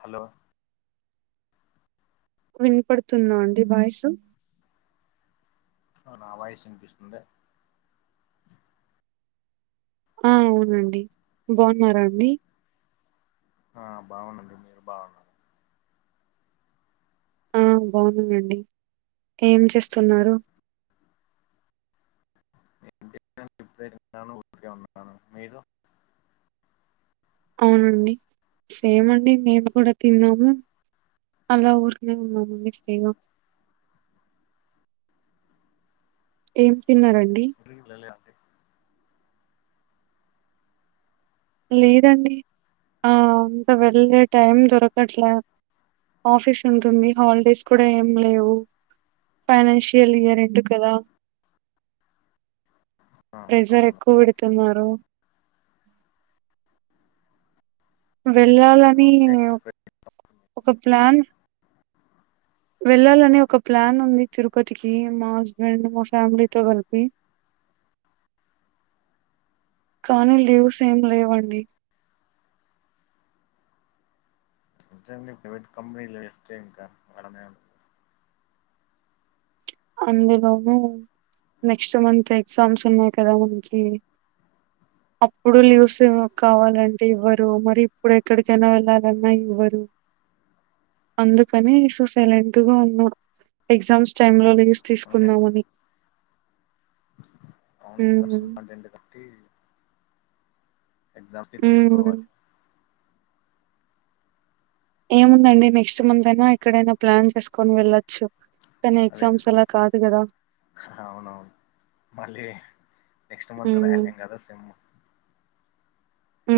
Hollow. వినపడుతుంద అండి voice అ నా వాయిసు వినిపిస్తుంద ఆ అవునండి బాగున్నారా అండి ఆ బాగున్నామండి మీరు బాగున్నార ఆ బాగున్నాను అండి ఏం చేస్తున్నారు [inaudible] మీరు అవునండి సేమ్ అండి మేము కూడా తిన్నాము అలా ఊరుకినే ఉన్నాము ఫ్రీ గా ఏం తిన్నారండి ఇంటికి వెళ్లలేద అండి లేదండి ఆ ఇంకా వెళ్ళే టైం దొరకట్లే ఆఫీస్ ఉంటుంది హాలిడేస్ కూడా ఏం లేవు ఫైనాన్షియల్ ఇయర్ఎండ్ కదా ఆ ప్రెజర్ అవును ఎక్కువ పెడుతున్నారు వెళ్ళాలని అంటే ఒక ప్లాన్ వెళ్ళాలనీ ఒక ఒక ప్లాన్ ఉంది తిరుపతికి మా హస్బెండ్ మా ఫ్యామిలీతో కలిపి కానీ లీవ్స్ ఏం లేవండి ప్రైవట్ కంపెనీ [inaudible] అందులోనూ నెక్స్ట్ మంత్ ఎగ్జామ్స్ ఉన్నాయి కదా మనకి అ అప్పుడు లీవ్స్ కావాలి వెంటే ఇవ్వరు మరి ఇప్పుడు ఎక్కడికైనా వెళ్ళాలన్నా ఇవ్వరు అందుకని సో సైలెంట్ గా ఉన్నా ఎగ్జామ్స్ టైమ్ లో లీవ్స్ అవును తీసుకుందామని అవును ఎగ్జామ్స్ హ్మ్ పడింది కాబాట్టి ఎగ్జామ్ కి హ్మ్ తీసుకోవాలి ఏముందండి నెక్స్ట్ మంత్ అయినా ఎక్కడైనా ప్లాన్ చేసుకొని వెళ్లచ్చు కానీ అదే ఎగ్జామ్స్ అలా కాదు కదా అవునవును మళ్ళీ నెక్స్ట్ మంత్ రాయాలి ఎమ్ కదా సెమ్ ఊ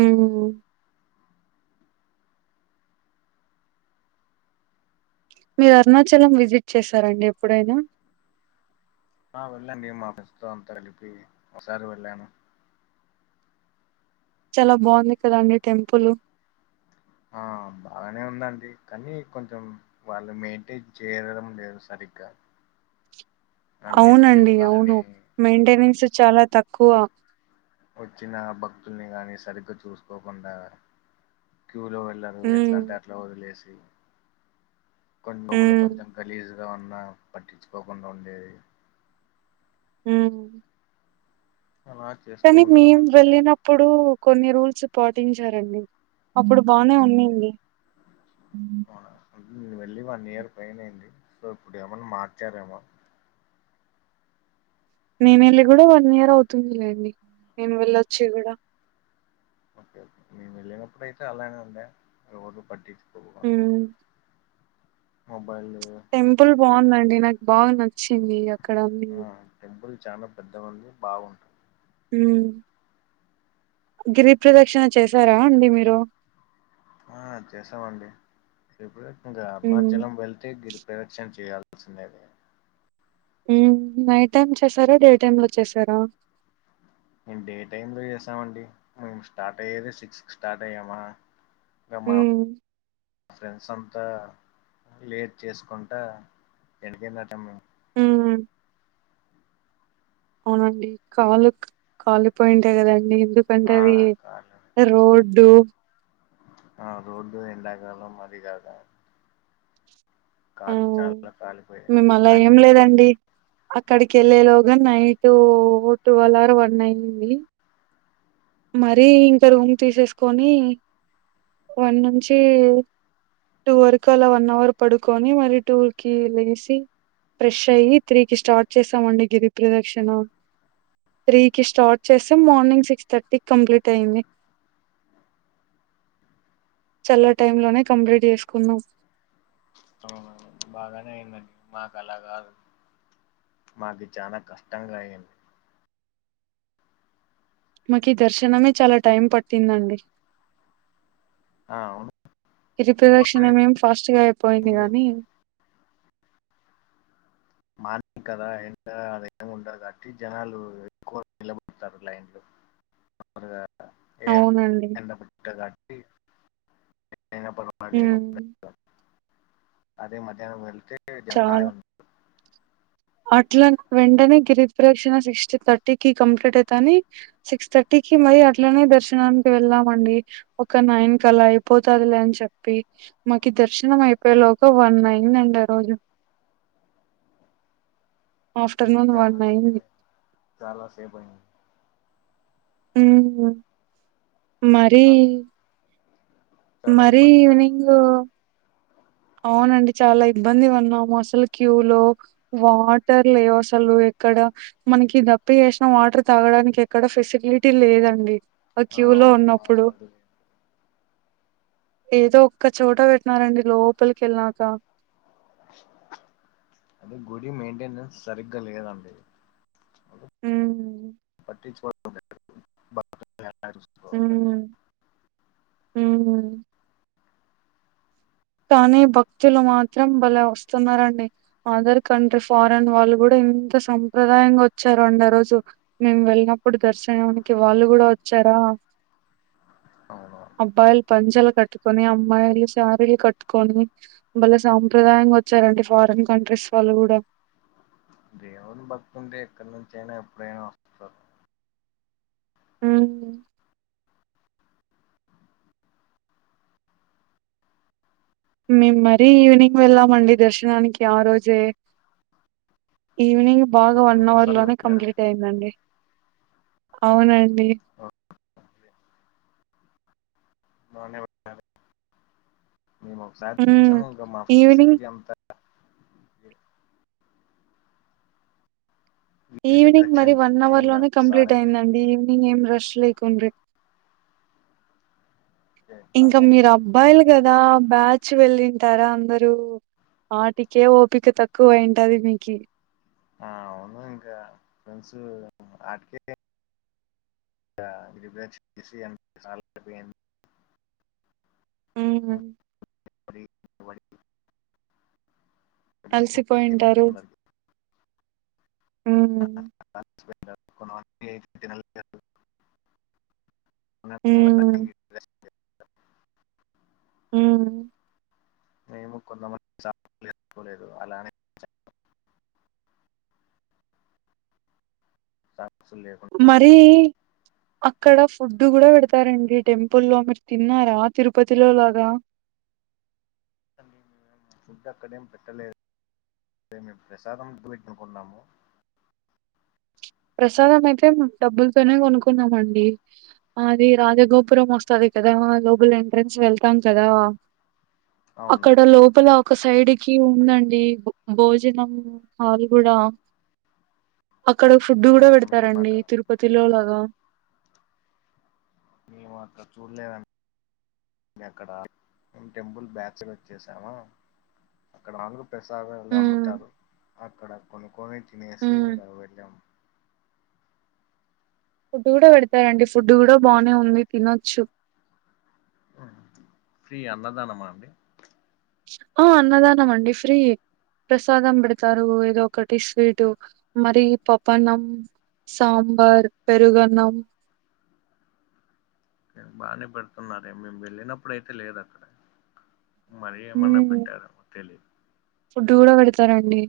మీరు అరుణాచలం విజిట్ చేసారండి ఎప్పుడైనా ఆ వెళ్ళ అండి మాఫ్రెండ్స్ తో అంతా కలిపి ఒకసారి వెళ్ళాను చాలా బాగుంది కదండి టెంపుల్ ఆ బాగానే ఉందండి కానీ కొంచెం వాళ్ళు మెయింటైన్ చేయడం లేదు సరిగ్గ గా అవునండి అవును మెయింటెనెన్స్ చాలా తక్కువ వచ్చిన భక్తుల్ని గానీ సరిగ్గా చూసుకోకుండా క్యూ లో వెళ్లరు హ్మ్. ఎట్లా అంటే అట్లా వదిలేసి కొన్నీ రూములు హ్మ్. కొంచెం గలీజు ఉన్నా పట్టించుకోకుండా ఉండేది ఉ అలా చేస్తూ కానీ మేం ఉంటారు వెళ్ళినప్పుడు కొన్ని రూల్ రూల్స్ పాటించారండి అప్పుడు బానే ఉన్నింది అవునా అంటే నేను వెళ్ళి వన్ ఇయర్ పైన అయింది సో ఇప్పుడు ఏమైన్నా మార్చారేమో నేన వెళ్ళి కూడా వన్ ఇయర్ అవుతుందిలేండి నేను వెళ్ళొచ్చి కూడా ఓకే ఓకే మేము వెళ్ళినప్పుడు అయితే అలానే ఉండడి రోడ్డు పట్టి హ ఏం టెంపుల్ బాగుందండి నాకు బాగా నచ్చింది అక్కడన్న టెంపుల్ చాలా పెద్ద ఉంది బాగుంటంది గిరిప్రదక్షిణ చేశారా అండి మీరు ఆ చేసామండి ఇప్పుడు ఇంకా హ్మ్. అరుణాచలం వెళ్తే గిరిపరిరక్షణ చేయాలి పసునేదే నైట్ టైమ్ చేసారా డే టైమ్ లో చేసారా మేము డే టైమ్ లో చేసామండి మేము స్టార్ట్ అయ్యేది సిక్స్ క స్టార్ట్ అయ్యామా మా హ్మ్. ఫ్రెండ్స్ అంత లేట్ చేసుకుంటా ఎండ కి ఆ అవునండి కాలు కలుిపోయింటే కదండి ఎందుకు ఆ కాలి రోడ్డు ఆ రోడ్ ఎండ కాలంఅరిగాదా ఆ కాలు చాలా కాలిపోయాయి మేము అలా కానీ ఏం ఇంకా లేదండి అక్కడికి వెళ్ళేలోగా నైట్ ట్వోల్ఆర్ వన్ అయింది మరీ ఇంకా రూమ్ తీసేసుకొని వన్ నుంచి టూ వరకు అలా వన్ అవర్ పడుకొని మరి టూ కి లేసిి ఫ్రెష్ అయ్యి త్రీకి స్టార్ట్ చేసామండి గిరిప్రదక్షిణ త్రీ కి స్టార్ట్ చేస్తే మార్నింగ్ సిక్స్ థర్టీ కంప్లీట్ అయింది చల్ల టై లోనే కంప్లీట్ చేసుకున్నా అవున బాగానే అయింది మాకు అలా కాదు మాకు చాలా కష్టం అయింది మాకు ఈ దర్శనమే చాలా టైం పట్టిందండి ఆ అవును ఇరి ప్రదక్షిణమేమి ఫస్ట్ గా అయిపోయింది గానీ మార్నింగ్ కదా ఎండ అద ఏమి ఉండదు కా అట్టి జనాలు ఎక్కువ నిలబడతారు లైన్ లో అడుగా ఏ అవునండి. ఎండ పె కాటి ప హ్మ్ అదే మధ్యాహనం వెళ్తే జనాలే చాలా ఉంది అట్లా వెంటనే గిరిప్రదక్షణ సిక్స్ థర్టీ కి కంప్లీట్ అయితని సిక్స్ థర్టీ ఇటికి అట్లనే దర్శనానికి వెళ్ళాం అండి ఒక నయన్ క అలా అయిపోతుదిలే అని చెప్పి మాకి దర్శనం అయిపోయేలోగా వన్ అయిందండి ఆ రోజు ఆఫ్టర్నూన్ చాల వన్ అయింది. సేపు చాల సేపు అయింది ఊహు మరీ చాలా చాలా మరీ ఇబ్బంది పడి ఈవినింగు ఉంటారు అవునండి చాలా ఇబ్బందిగా ఉన్నాం అసలు క్యూ లో వాటర్ లేవ్ అసలు ఇక్కడ మనకి దప్పికి చేసిన వాటర్ తాగడానికి ఎక్కడ ఫెసిలిటీ లేదండి ఆ క్యూ లో అవును ఉన్నప్పుడు వాటర్ ఏదో ఒక్క చోట పెట్టినారండి లోపలికి వెళ్లినాక అది గుడి మెయింటెనన్స్ సరిగ్గా లేదంట ఉ ా [unintelligible] ఊ ఊ కానీ భక్తులు మాత్రం బలే వస్తున్నారండి అదర్ కంట్రీ ఫారెన్ వాళ్ళు కూడా ఇ ఎంత సంప్రదాయంగ ఒచ్చారోండి ఆ రోజు మేము వెళ్ళినప్పుడు దర్శనానికి వాళ్ళు గూడా ఒచ్చారు దా అవును అబ్బాయిలు పంచెలు కట్టుకుని అమ్మాయిలు సారీలు కట్ కొని బలె సాంప్రదాయంగొచ్చారండి ఫారిన్ కంట్రీస్ వాళ్ళు గుడా దేవుని భక్తుంటే ఎక్కడ్ నుంచైన ఎప్డైన ఒస్తారు ఊం మేం మరీ ఈవినింగ్ వెళ్ళామండి దర్శనానికి ఆ రోజే ఈవినింగ్ బాగా వన్ అవర్ ఎన్నిసార్లు లోనే వెళ్ళారా కంప్లీట్ మీరు అయిందండి అవునండి బానే ఒచ్చారు మేం ఒకసారి హ్మ్ చూసాం అంకో మా ఈవినింగ్ సిటీ అంత [inaudible] వీధిపై ఈవినింగ్ రక్షణ మరి వన్ చేసి అవర్ ఇంకా లోనే కంప్లీట్ సాలైపోయింది అయిందండి ఈవినింగ్ ఏం రష్ లే కుండ్రి ఇంక బాగా అయినా మీర్ అబ్బాయిలు గదా బ్యాచ్ వెళ్ళింటారా అందరూ ఆటికే ఓపిక తక్కువైంటది మీకి ఆ అవును ఇంకా ఫ్రెండ్స్ ఆటికే [unintelligible] హ్మ్ మ్ [unintelligible] [unintelligible] వడి వడితో అయిపోయింది అలసిపోయుంటారు అందరికీ. ఊం ఆ, [unintelligible] అయితే తినాలనిపియదు మ్ మ్ మేము కొందమంది షాప్ నేర్చుకోలేదు అలానే ఒచ్చాము స మరీ అక్కడ ఫు డ్ గుడ బెడతారండి టెంపుల్లో మీరు తిన్నారా తిరుపతి లో లాగా ఫుడ్ అక్కడేం పెట్టలేదు మే మేం ప్రసాదం పెట్నుకున్నాము ప్రసాదం అయితే మెమ్ డబ్బుల్తోనే కొనుకున్నామండి ఆది రాజగోపురం ఒస్తాది కదా లోబల ఎంట్రెన్స్ వెళ్తాం కదా అవును అక్కడ లోపల ఒక సైడ్ కి ఉందండి బ్ భోజనం హాల్ గూడా అక్కడ ఫుడ్ గుడ అవునా మేము బెడతారండి అక్కడ తిరుపతి లో లాగా మేము అక్క చూడ్లేదండి అక్కడ టెంపుల్ బ్యాక్సైడ్ ఒచ్చేసాను అక్కడ [unintelligible] ప్రసాదాలు హ్మ్. అమ్ముతారు అక్కడ కొనుకొని తినేసి హ్మ్. ఇంకా వెళ్ళాము ఫుడ్ కూడ పెడతారండి ఫుడ్ కూడ బానే ఉంది తినొచ్చు ఫ్రీ అన్నదానమా అండి ఆ అన్నదాన మండి ఫ్రీ ప్రసాదం బెడతారు ఏదో ఒకటి స్వీటు మరి పప్పన్నం సాంబార్ పెరుగన్నం చిక్ బానే పెడుతున్నారే మేము వెళ్ళినప్పుడుయితే లేదు అక్కడ మరీ ఏమన్నా మ్మ్, పెట్టారామో తెలీదు ఫుడ్ గూడ బెడతారండి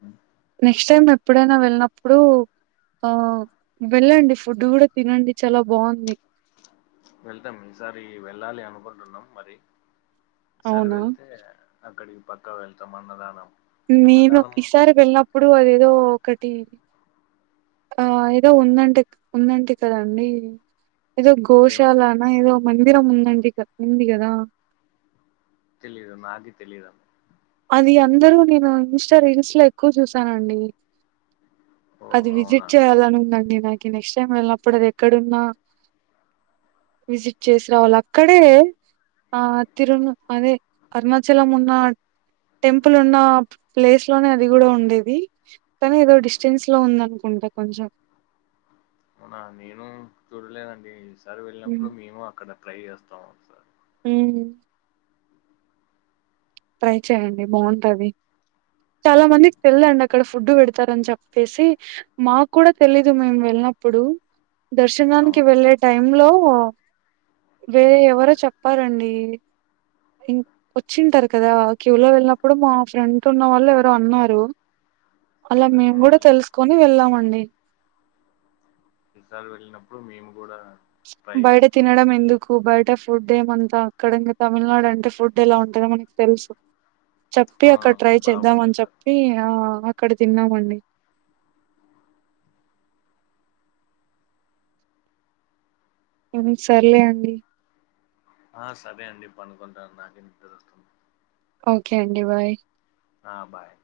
మ్ నెక్స్ట్ టైమ్ ఎప్పుడైనా వెళ్ళినప్పుడు ఆ వెళ్ళండి ఫుడ్ గూడ తినండి చాలా బాఉంది వెళ్తాం ఈసారి వెళ్ళాలి అనుకుంటున్నాం మరి ఈసరి అవునా వెళ్తే అక్కడికి పక్కా వెళ్తాం అన్నదానం నేను అన్నదానం ఈసారి వెళ్ళినప్పుడు అదేదో ఒకటి ఆ ఏదో ఉందంటే ఉందంట కదండి ఏదో ఏమిటని గోశాలనా ఏదో మందిరం ఉందండి క ఉంది కదా తెలిదు నాది తెలిదాన్న అది అందరూ నేను ఇన్స్టా రీల్స్ లో ఎక్కువ చూసానండి ఓ అది విజిట్ అవునా చేయాలని ఉందండి నాకి నెక్స్ట్ టైమ్ వెళ్ళనప్పుడు అది ఎక్కడున్నా విజిట్ చేసి రావలి అక్కడే ఆ తిరు అదే అరుణాచలం ఉన్నా టెంపుల్ ఉన్న ప్లేస్ లోనే అది కూడా ఉండేది కానీ ఏదో డిస్టెన్స్ లో ఉందనుకో కుంట కొంచెం అవునా నేను చూడలేదండి ఈసారి వెళ్ళినప్పుడు మేము అక్కడ ట్రై చేస్తాం హ్మ్మ్ ట్రై చే్యడి బాగుంటది చాలా మందికి తెల్దండి అక్కడ ఫుడ్ పెడతారని చెప్పేసి మాకు కూడా తెలీదు మేము వెళ్ళ అప్పుడు దర్శనానికి అవును వెళ్ళే టైమ్ లో వేరు ఎవరో ఓకే చెప్పారండి ఇం వచ్చింటారు కదా క్యూ లో వెళ్ళినప్పుడు మా ఫ్రంట్ ఉన్న వాళ్ళు ఎవరో అన్నారు అలా ఓకే మేము కూడా అవునులే తెలుసుకొని వెళ్ళామండి ఈసారి వెళ్ళినప్పుడు మేము కూడా ట్రై బయట చేస్తాం తినడం ఎందుకు బయట ఫుడ్ ఏమంతా అక్కడ ఇంకా తమిళనాడు అంటే ఫుడ్ ఎలా ఉంటుందో మనకి తెలుసు చెప్పి అక్కడ అవునవును ట్రై చేద్దాం అని బాగుండట చెప్పి ఆ అక్కడ తిన్నామండి హ్మ్మ్ సరే అండి ఆ సరే అండి పండుకుంటున్న నాకి నిద్రవస్తుంది ఓకే అండి బాయ్ ఆ బాయ్